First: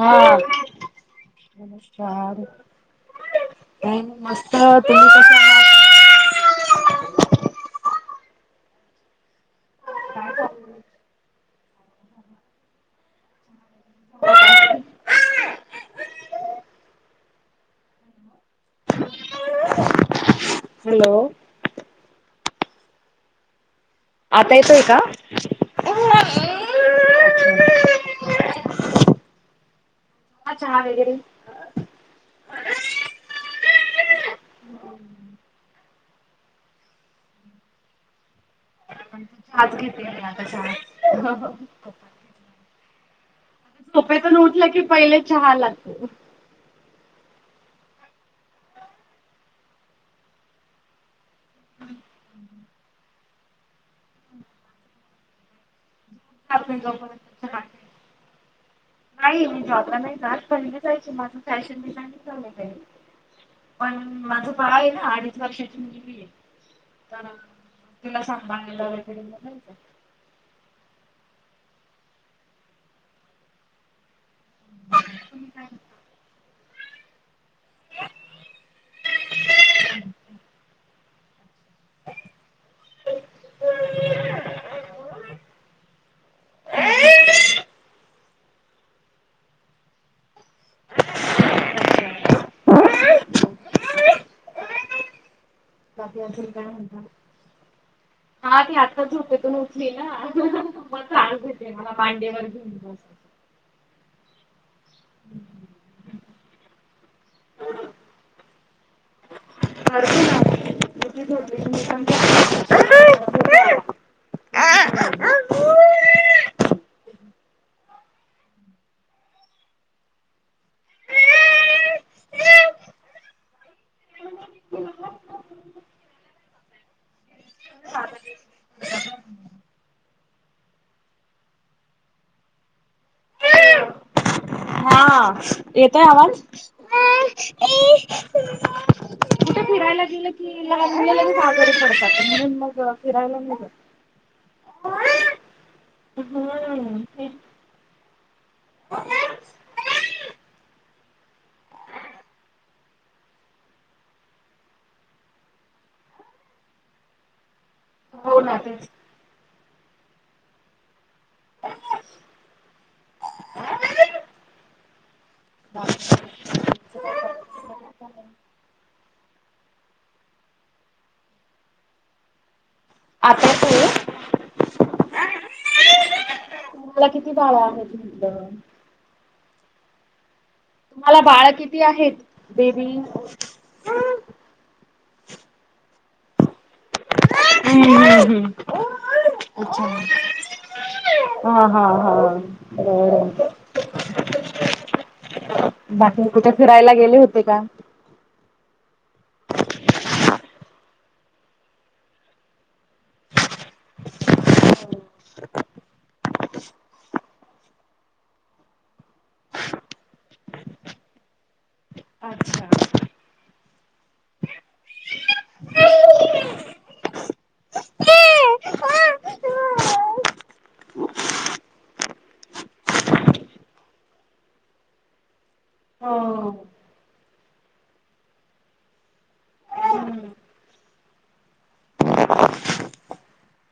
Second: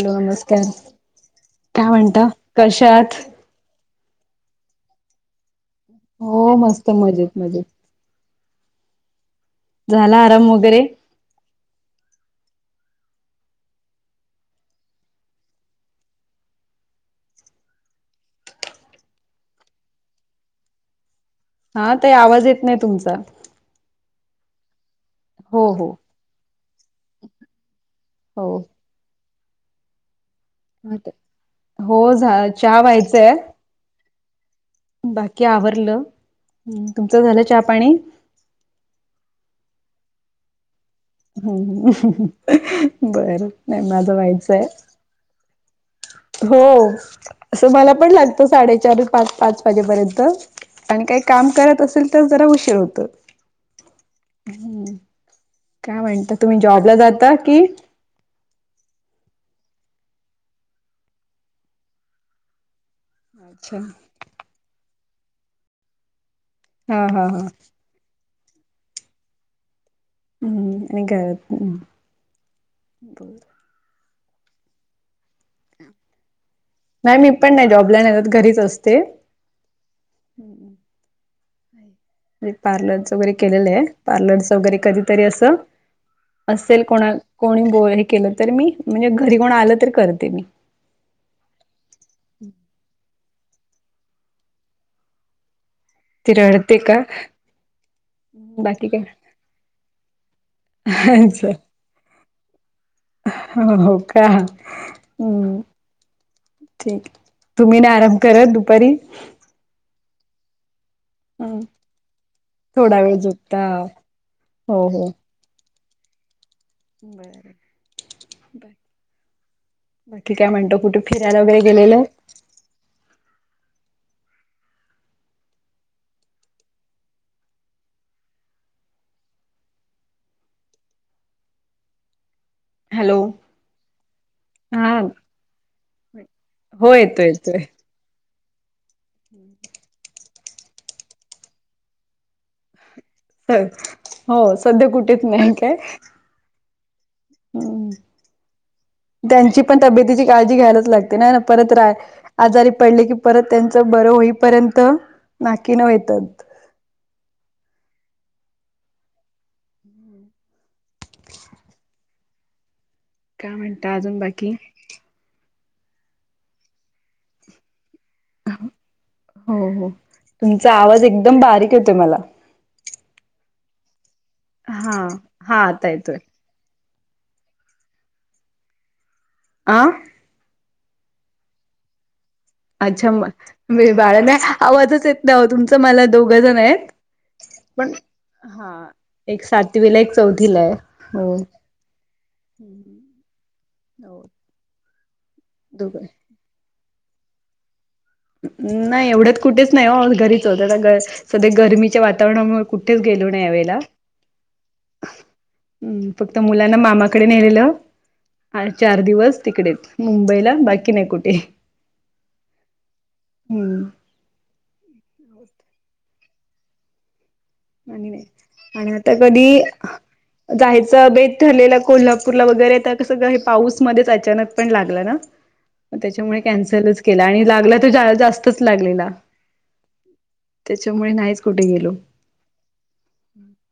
हा नमस्कार काय म्हणता कशा हात काय म मस्त तुम्ही कशा आहात हो मस्त मजेत मजेत झाला आराम वगैरे. हॅलो हा ताई आवाज येत नाय तुमचा आता येतोय का? हो हो हो चहा वगैरे हो झा चहा व्हायचाय बाकी आवरलं. तुमचं झाला चहा पाणी [unintelligible] चहा चं घेते मी आता चहाच हूं हूं बर नाही माझं झोपेतून व्हायचाय. उठलं की पहिले चहा लागतो. हो असं मला पण लागतं साडेचार पाच पाच वाजेपर्यंत आणि काय काम करत असेल तर जरा उशीर होत. हम्म काय म्हवंता [unintelligible] जो पर्यंत चहा पी नाही मी जॉबला नाही जात पहिली जायची माझं फॅशन डिझाईनिगं झालेलयं अच्छा पण माझं बाळ ये ना अडीच वर्षाची मुलगी ये हा हा तर हा तिला सांभाळाला वगैरे म नाय का हम्म आणि घरातपण बर तुम्ही काय करता. नाय मी पण नाय जॉबला नाय जात घरीच असते. हूं मी पार्लरच वगैरे केलेलंये पार्लरचं वगैरे कधीतरी असं असेल कोणा कोणी बो हे केलं तर मी म्हणजे घरी कोण आलं तर करते मी करता बाकी ती अजून काय रडते कां? म्हणता हा ती आत्ता झोपेतून उठली ना म सांगते ती मला मांडीवर घे म्हणून ह हो का हम्म ठीक ये तुम्ही नाय आराम करत दुपारी करते ना आराम मुलगी झोपली की मी पण झोपते. थोडा वेळ झोपता हो हो. बर बाय बाकी काय म्हणता कुठे फिरायला वगैरे गेलेलत. हॅलो हा येतय आवाज हो येतोय हूं कुठे फिरायला गेलं की लहान मुलं लगेच आजारी पडतात म्हणून मग फिरायला ह नाही हो सध्या कुठेच नाही काय? जात. हम् त्यांची पण तब्येतीची काळजी घ्यायलाच लागते नाय ना परत राय आजारी पडले की परत त्यांचं बरं होईपर्यंत नाकी नऊ येता हो ना तेच काय म्हणता अजून बाकी बाकी हो हो तुमचा आवाज एकदम बारीक येतोय मला. आता येतोय हा हा आता येतोय. तुम्हाला किती बाळ आहेत म्हटलं आ तुम्हाला बाळ किती आहेत [unintelligible] अच्छा म बाळा ना आवाजच येत ना तुमच मला दोघं जण आहेत [unintelligible] पण हा एक सातवीला एक चौथीला आहे [unintelligible] हो हो दोघं बाकी कुठे फिरायला गेले होते का [unintelligible] नाही एवढ्यात कुठेच नाही हो घरीच होत सध्या गर्मीच्या वातावरणामुळे कुठेच गेलो ना यावेेळेला हम्म फक्त मुलांना मामाकडे नेलेलं हा चार दिवस तिकडेच मुंबईला बाकी नाही कुठे अच्छा [unintelligible] हम् [unintelligible] हो. आणि नाही आणि आता कधी [unintelligible] जायचं बेत ठरलेलं कोल्हापूरला वगैरे तर कस हे पाऊसमध्येच अचानक पण लागलं ना [unintelligible] मग त्याच्यामुळे कॅन्सलच केला आणि लागला तर जा जास्तच लागलेला त्याच्यामुळे नाहीच कुठे गेलो [unintelligible] हम्म [unintelligible]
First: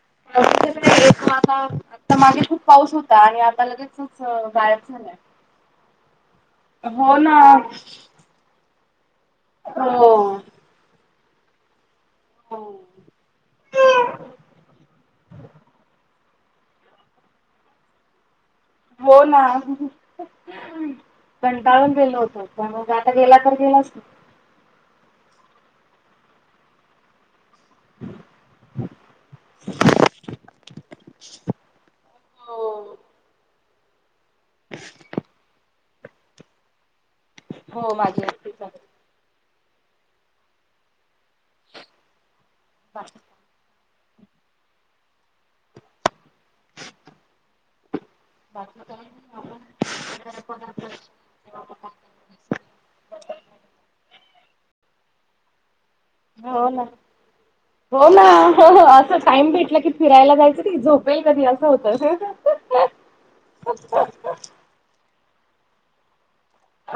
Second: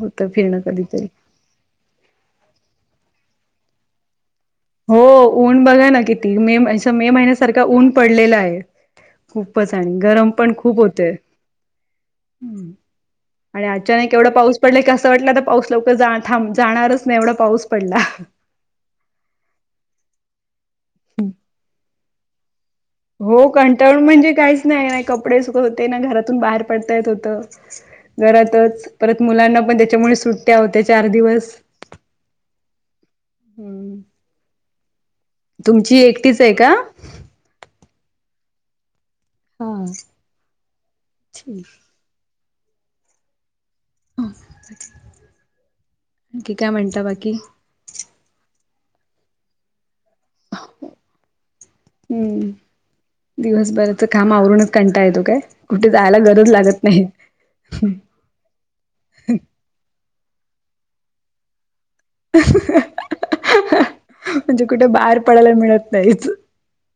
होत फिरणं कधीतरी [unintelligible] ता मागे खूप पाऊस होता आणि आता ल [unintelligible] हो बा [unintelligible] हो ऊन बघा ना किती मे मे हो ना. महिन्यासारखा ऊन पडलेला आहे खूपच आणि गरम हो. पण खूप होतेय आणि अचानक एवढा पाऊस पडलाय की असं वाटलं तर पाऊस लवकर जा थां जाणारच नाही एवढा पाऊस पडला [unintelligible] हो ना कंटाळून गेलो होतो पण मग आ हो कंटाळून म्हणजे काहीच नाही नाही कपडे सुख होते ना घरातून बाहेर पडता येत होत घरातच परत मुलांना पण त्याच्यामुळे सुट्ट्या होत्या चार दिवस हो. हम तुमची एकटीच आहे का हो माझी एकटीच आहे [unintelligible] हा [unintelligible] बाकी की काय म्हणता बाकी बाकी काही आपण [unintelligible] हम्म [unintelligible] दिवसभराचं काम आवरूनच कंटा येतो काय कुठे जायला गरज लागत नाही हो ना हो असं टाइम भेटला की फिरायला जायचं की झोपेल कधी असं होतं म्हणजे कुठे बाहेर पडायला मिळत नाहीच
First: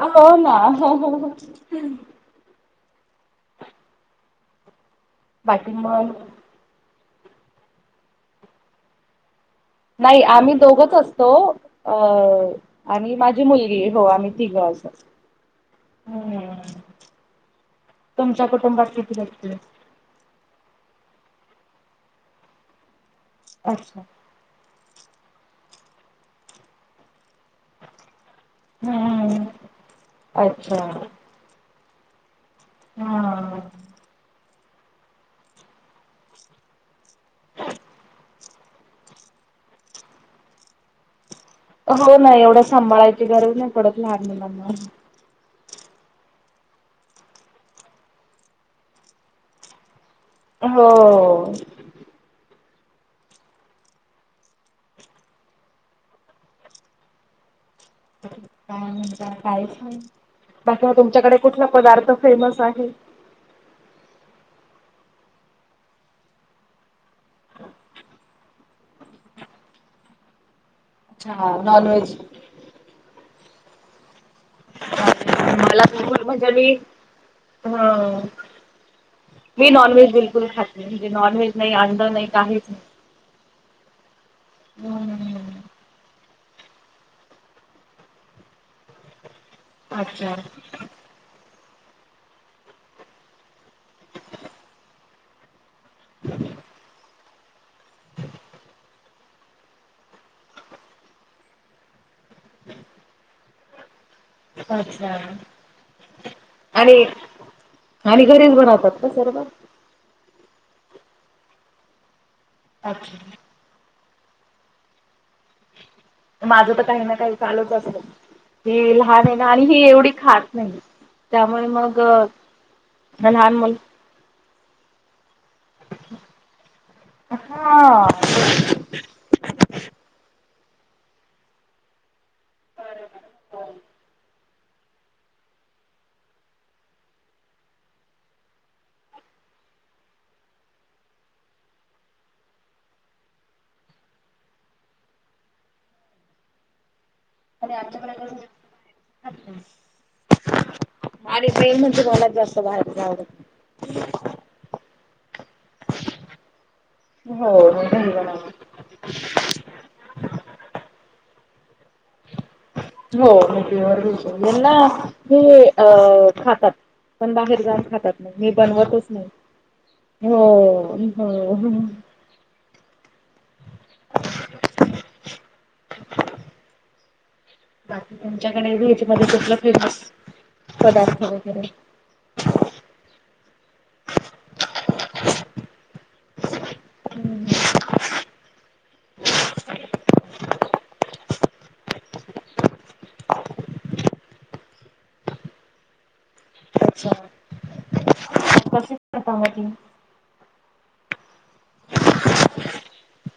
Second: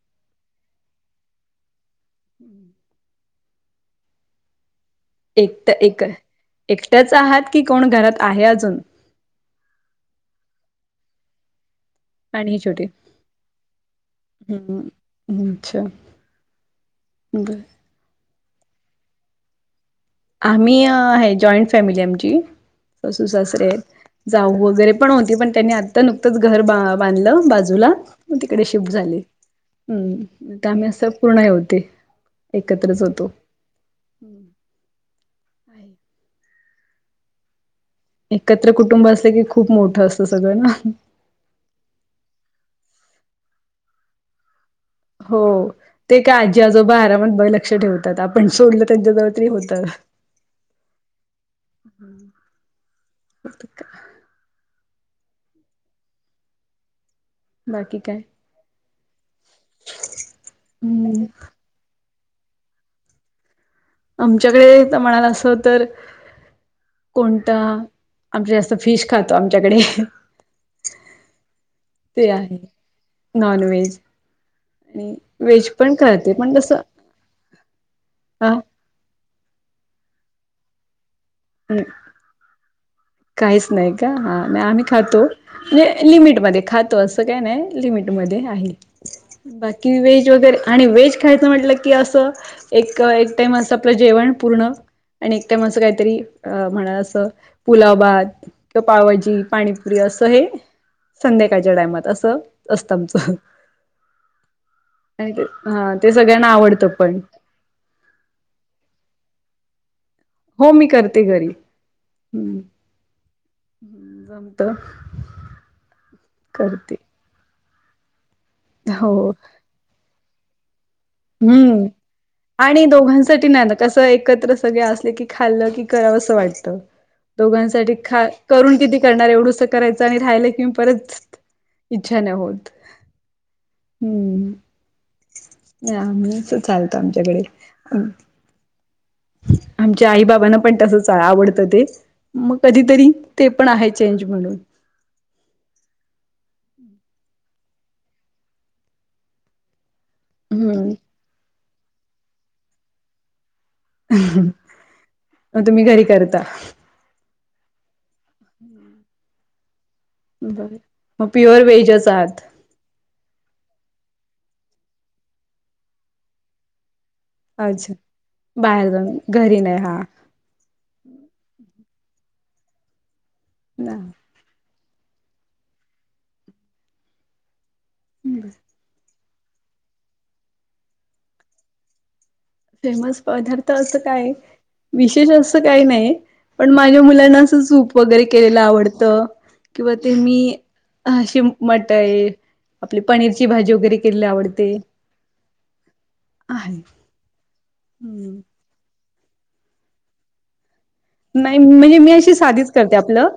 हो ना [unintelligible] हम्म [unintelligible] एक बाकी तर एक मग एकट्याच आहात की कोण घरात आहे अजून नाही आम्ही दोघच असतो अ आणि ही छोटी आणि माझी मुलगी हो आम्ही तिघं असत [unintelligible] ् अच्छा ब [unintelligible] तुमच्या कुटुंबात किती लागतील [unintelligible] आम्ही आहे जॉईंट फॅमिली आमची सासूर सासरे अच्छा आहेत जाऊ वगैरे पण होती पण त्यांनी आता नुकतंच घर बांधलं बाजू बाजूला मग तिकडे शिफ्ट झाले हम्म ह् आही अच्छा अस पूर्ण होते [unintelligible] एकत्रच होतो [unintelligible] हा. एकत्र कुटुंब असत की खूप मोठं असतं सगळं ना [unintelligible] हो नाही एवढं सांभाळायची गरज नाहीकढच लाग म म म हो [unintelligible] ते का आजी आजोबा आरा म्हण लक्ष ठेवतात आपण सोडलं त्यांच्याजवळ तरी होतं हो [unintelligible] ह का? बाकी काय काय बाकी हम्म तुमच्याकडे कुठला पदार्थ फेमस आहे. आमच्याकडे म्हणाला असं तर कोणतं आमच्या जास्त फिश खातो आमच्याकडे अच्छा नॉनव्हेज ते आहे नॉन व्हेज आणि वेज मला पण बिलकुल खते म्हणजे पण तस मी हा. मीॉनव्हेज बिलकल खातली म्हजे ननवहेज ् काहीच नाही का हा नाही आम्ही खातो. म्हणजे लिमिटमध्येध्ये खातो असं काय नाही लिमिटमध्येध्ये आहे. बाकी वेहेज अच्छा वगैरे आणि वेहेज खायचं म्हटलं. की असं एक टाइम असं आपलं जेवण पूर्ण आणि एक टाइम असं काहीतरी अ म्हणा असं पुलाबाद किंवा पावजी पाणीपुरी असं हे. संध्याकाळच्या टायमात असं असतं आमचं. अच्छा आणि ते हा ते सगळ्यांना आवडतं आणि पण आणि घरेच बनवतात ना सर्व हो मी करते घरी हम्म. अच्छा. ह् जमत. माझं तर करते काही ना काही चालूच असत की लहान हो आहेना आणि ही एवढी खास नाही. त्यामुळे हम्म मग आणि दोघांसाठी लहान ना ना मुल कस एकत्र सगळे असले की खाल्ल की करा असं वाटत दोघांसाठी हा. खा. करून किती करणार एवढंस करायचं आणि राहिलं की मी परत इच्छा नाही होत हम्म. नाहीम्च चालतो आमच्याकडे आमच्या आई बाबांना पण तस आवडतं ते मग कधीतरी ते पण आहे चेंज म्हणून अरे आच्यापयंत अच्छा. हम्म. अरे ट्रेन म्हण बलात जास्त बाहेर जावड मग तुम्ही घरी करता. हो. बर प्युअर व्हेज असात. हो यांना हे अ खातात. पण बाहेर जान अच्छा खातात नाही मी बाहेर बनवतच जाऊन नाही घरी नाही हा हो हो. नाही. बाकी तुमच्याकडे वजमध्ये कुठलं फेमस पदार्थ वगैरे फेमस पदार्थ असं काय विशेष अस. काही नाही पण माझ्या मुलांना अस सूप वगैरे केलेलं आवडत. किंवा ते मी अशी मट आहे आपली पनीरची भाजी वगैरे केलेली आवडते. आहे. हम्म. कस करता म ती नाही म्हणजे मी अशी साधीच करते आपलं.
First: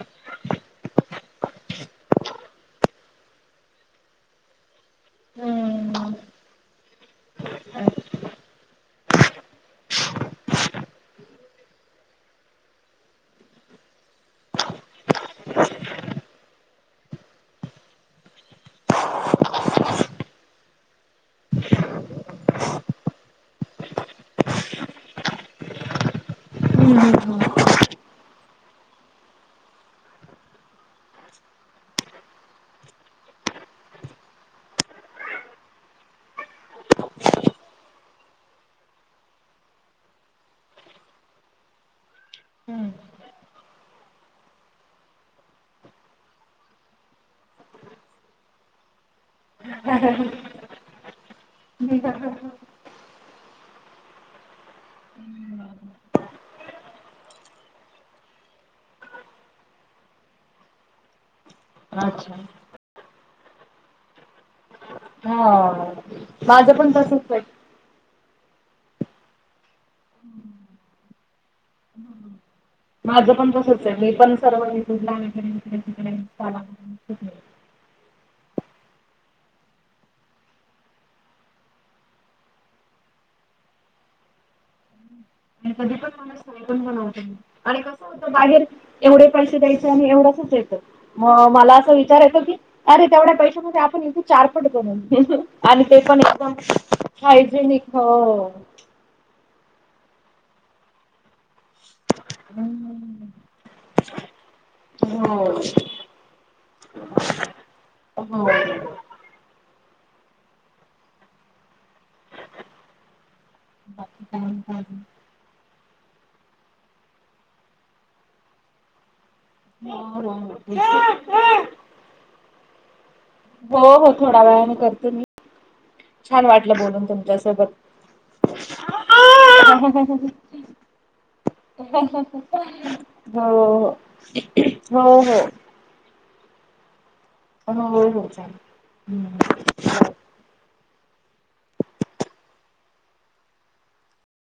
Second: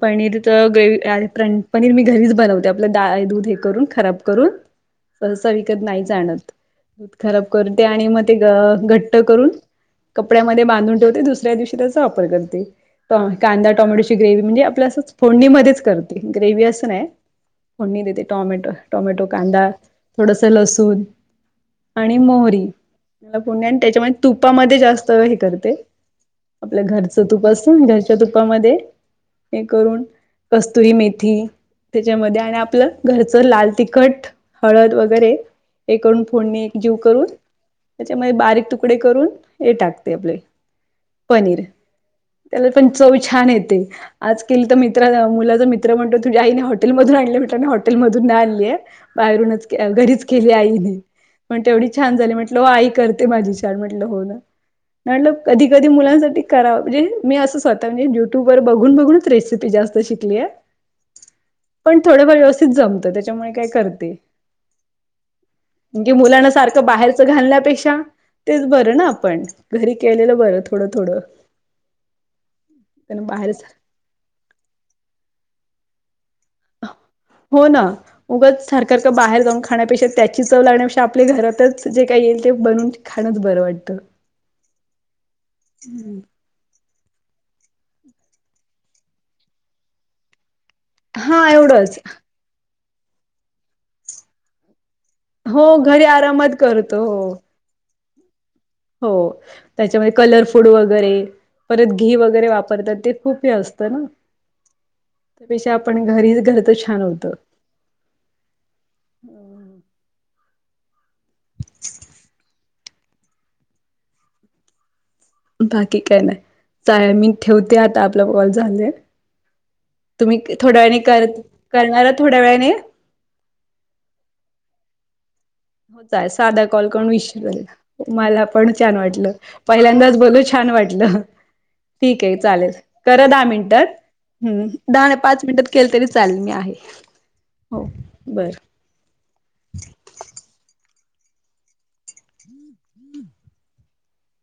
पनीर तर ग्ररे पनीर मी घरीच बनवते आपलं दा दूध हे करून खराब करून सहसा विकत नाही जाणत दूध खराब करून ते आणि मग ते घट्ट करून कपड्यामध्ये बांधून ठेवते दुसऱ्या दिवशी त्याचा वापर करते. कांदा टोमॅटोची ग्रेवही म्हणजे आपल्या असं फोडणीमध्येच करते ग्रेवही असं नाही. फडणी देते टॉमॅटो टॉमॅटो कांदा थोडस लसूण आणि मोहरी मला पुर्ण त्याच्यामध्ये तुपामध्ये जास्त हे करते आपलं घरचं तूप असत घरच्या तुपामध्ये हे करून कस्तुरी मेथी त्याच्यामध्ये आणि आपलं घरचं लाल तिखट हळद वगैरे एकून फोडणी एक जीव करून त्याच्यामध्ये बारीक तुकडे करून हे टाकते आपले पनीर त्याला पण चव छान येते. आज केली तर मित्र मुलाचा मित्र म्हणतो तुझ्या आईने हॉटेल मधून आणले मित्र हॉटेलमधून न आणलीय बाहेरूनच घरीच केली आईने म्हण तेवढी छान झाली म्हटलं आई करते. माझ श म्हट हो म्ह कधी कधी मुलांसाठी करा म्हणजे मी असं स्वतः म्हणजे युट्यूब वर बघून बघूनच रेसिपी जास्त शिकली आहे. पण थोडफार अच्छा व्यवस्थित जमतं त्याच्यामुळे काय करते. हा म्हणजे मुलाना माझं सारखं पण बाहेरच तसच आहे. घालण्यापेक्षा तेच बरं ना आपण घरी केलेलं बरं थोडं थोडं त्यांना माझं पण बाहेर तसच आहे मी पण सर्वूनक हो ना‌ उगच सरखं का बाहेर जाऊन खाण्यापेक्षा त्याची चव लागण्यापेक्षा आपल्या घरातच जे काही येईल ते बनून खाणच बरं वाटत. [unintelligible] आम्ही पण बनवतो आणि कस होत बाहेर एवढे पैसे द्यायचे आणि एवढंसच येतं. मग हा मला असं एवढंच विचारायचं की अरे तेवढ्या पैशा म्हण आपण इ चारपट बून हो आणि ते घरी पण एकदम आरामात करतो हो हायजेनिक हो हो त्याच्यामध्ये कलर फूड वगैरे परत घी वगैरे वापरतात ते खूप हे असत ना हो त्यापेक्षा पण घरीच घर तर छान होतं. बाकी काय नाही. बाकी काय नाही चालेल मी ठेवते आता आपला कॉल झालेय. तुम्ही थोड्या वेळाने कर करणार थोड्या वेळाने हो हो थोडा वेळाने करतो मी. [unintelligible] होय छान साधा वाटलं कॉल बोलून करून विषय तुमच्यासोबत बदला मला पण छान वाटलं पहिल्यांदाच बोलून छान वाटलं. ठीक आहे चालेल करा दहा हो मिनटात दहा हो नाही हो पाच मिनटात केलं तरी चालेल मी आहे. हो होच ह बरं. चालेल.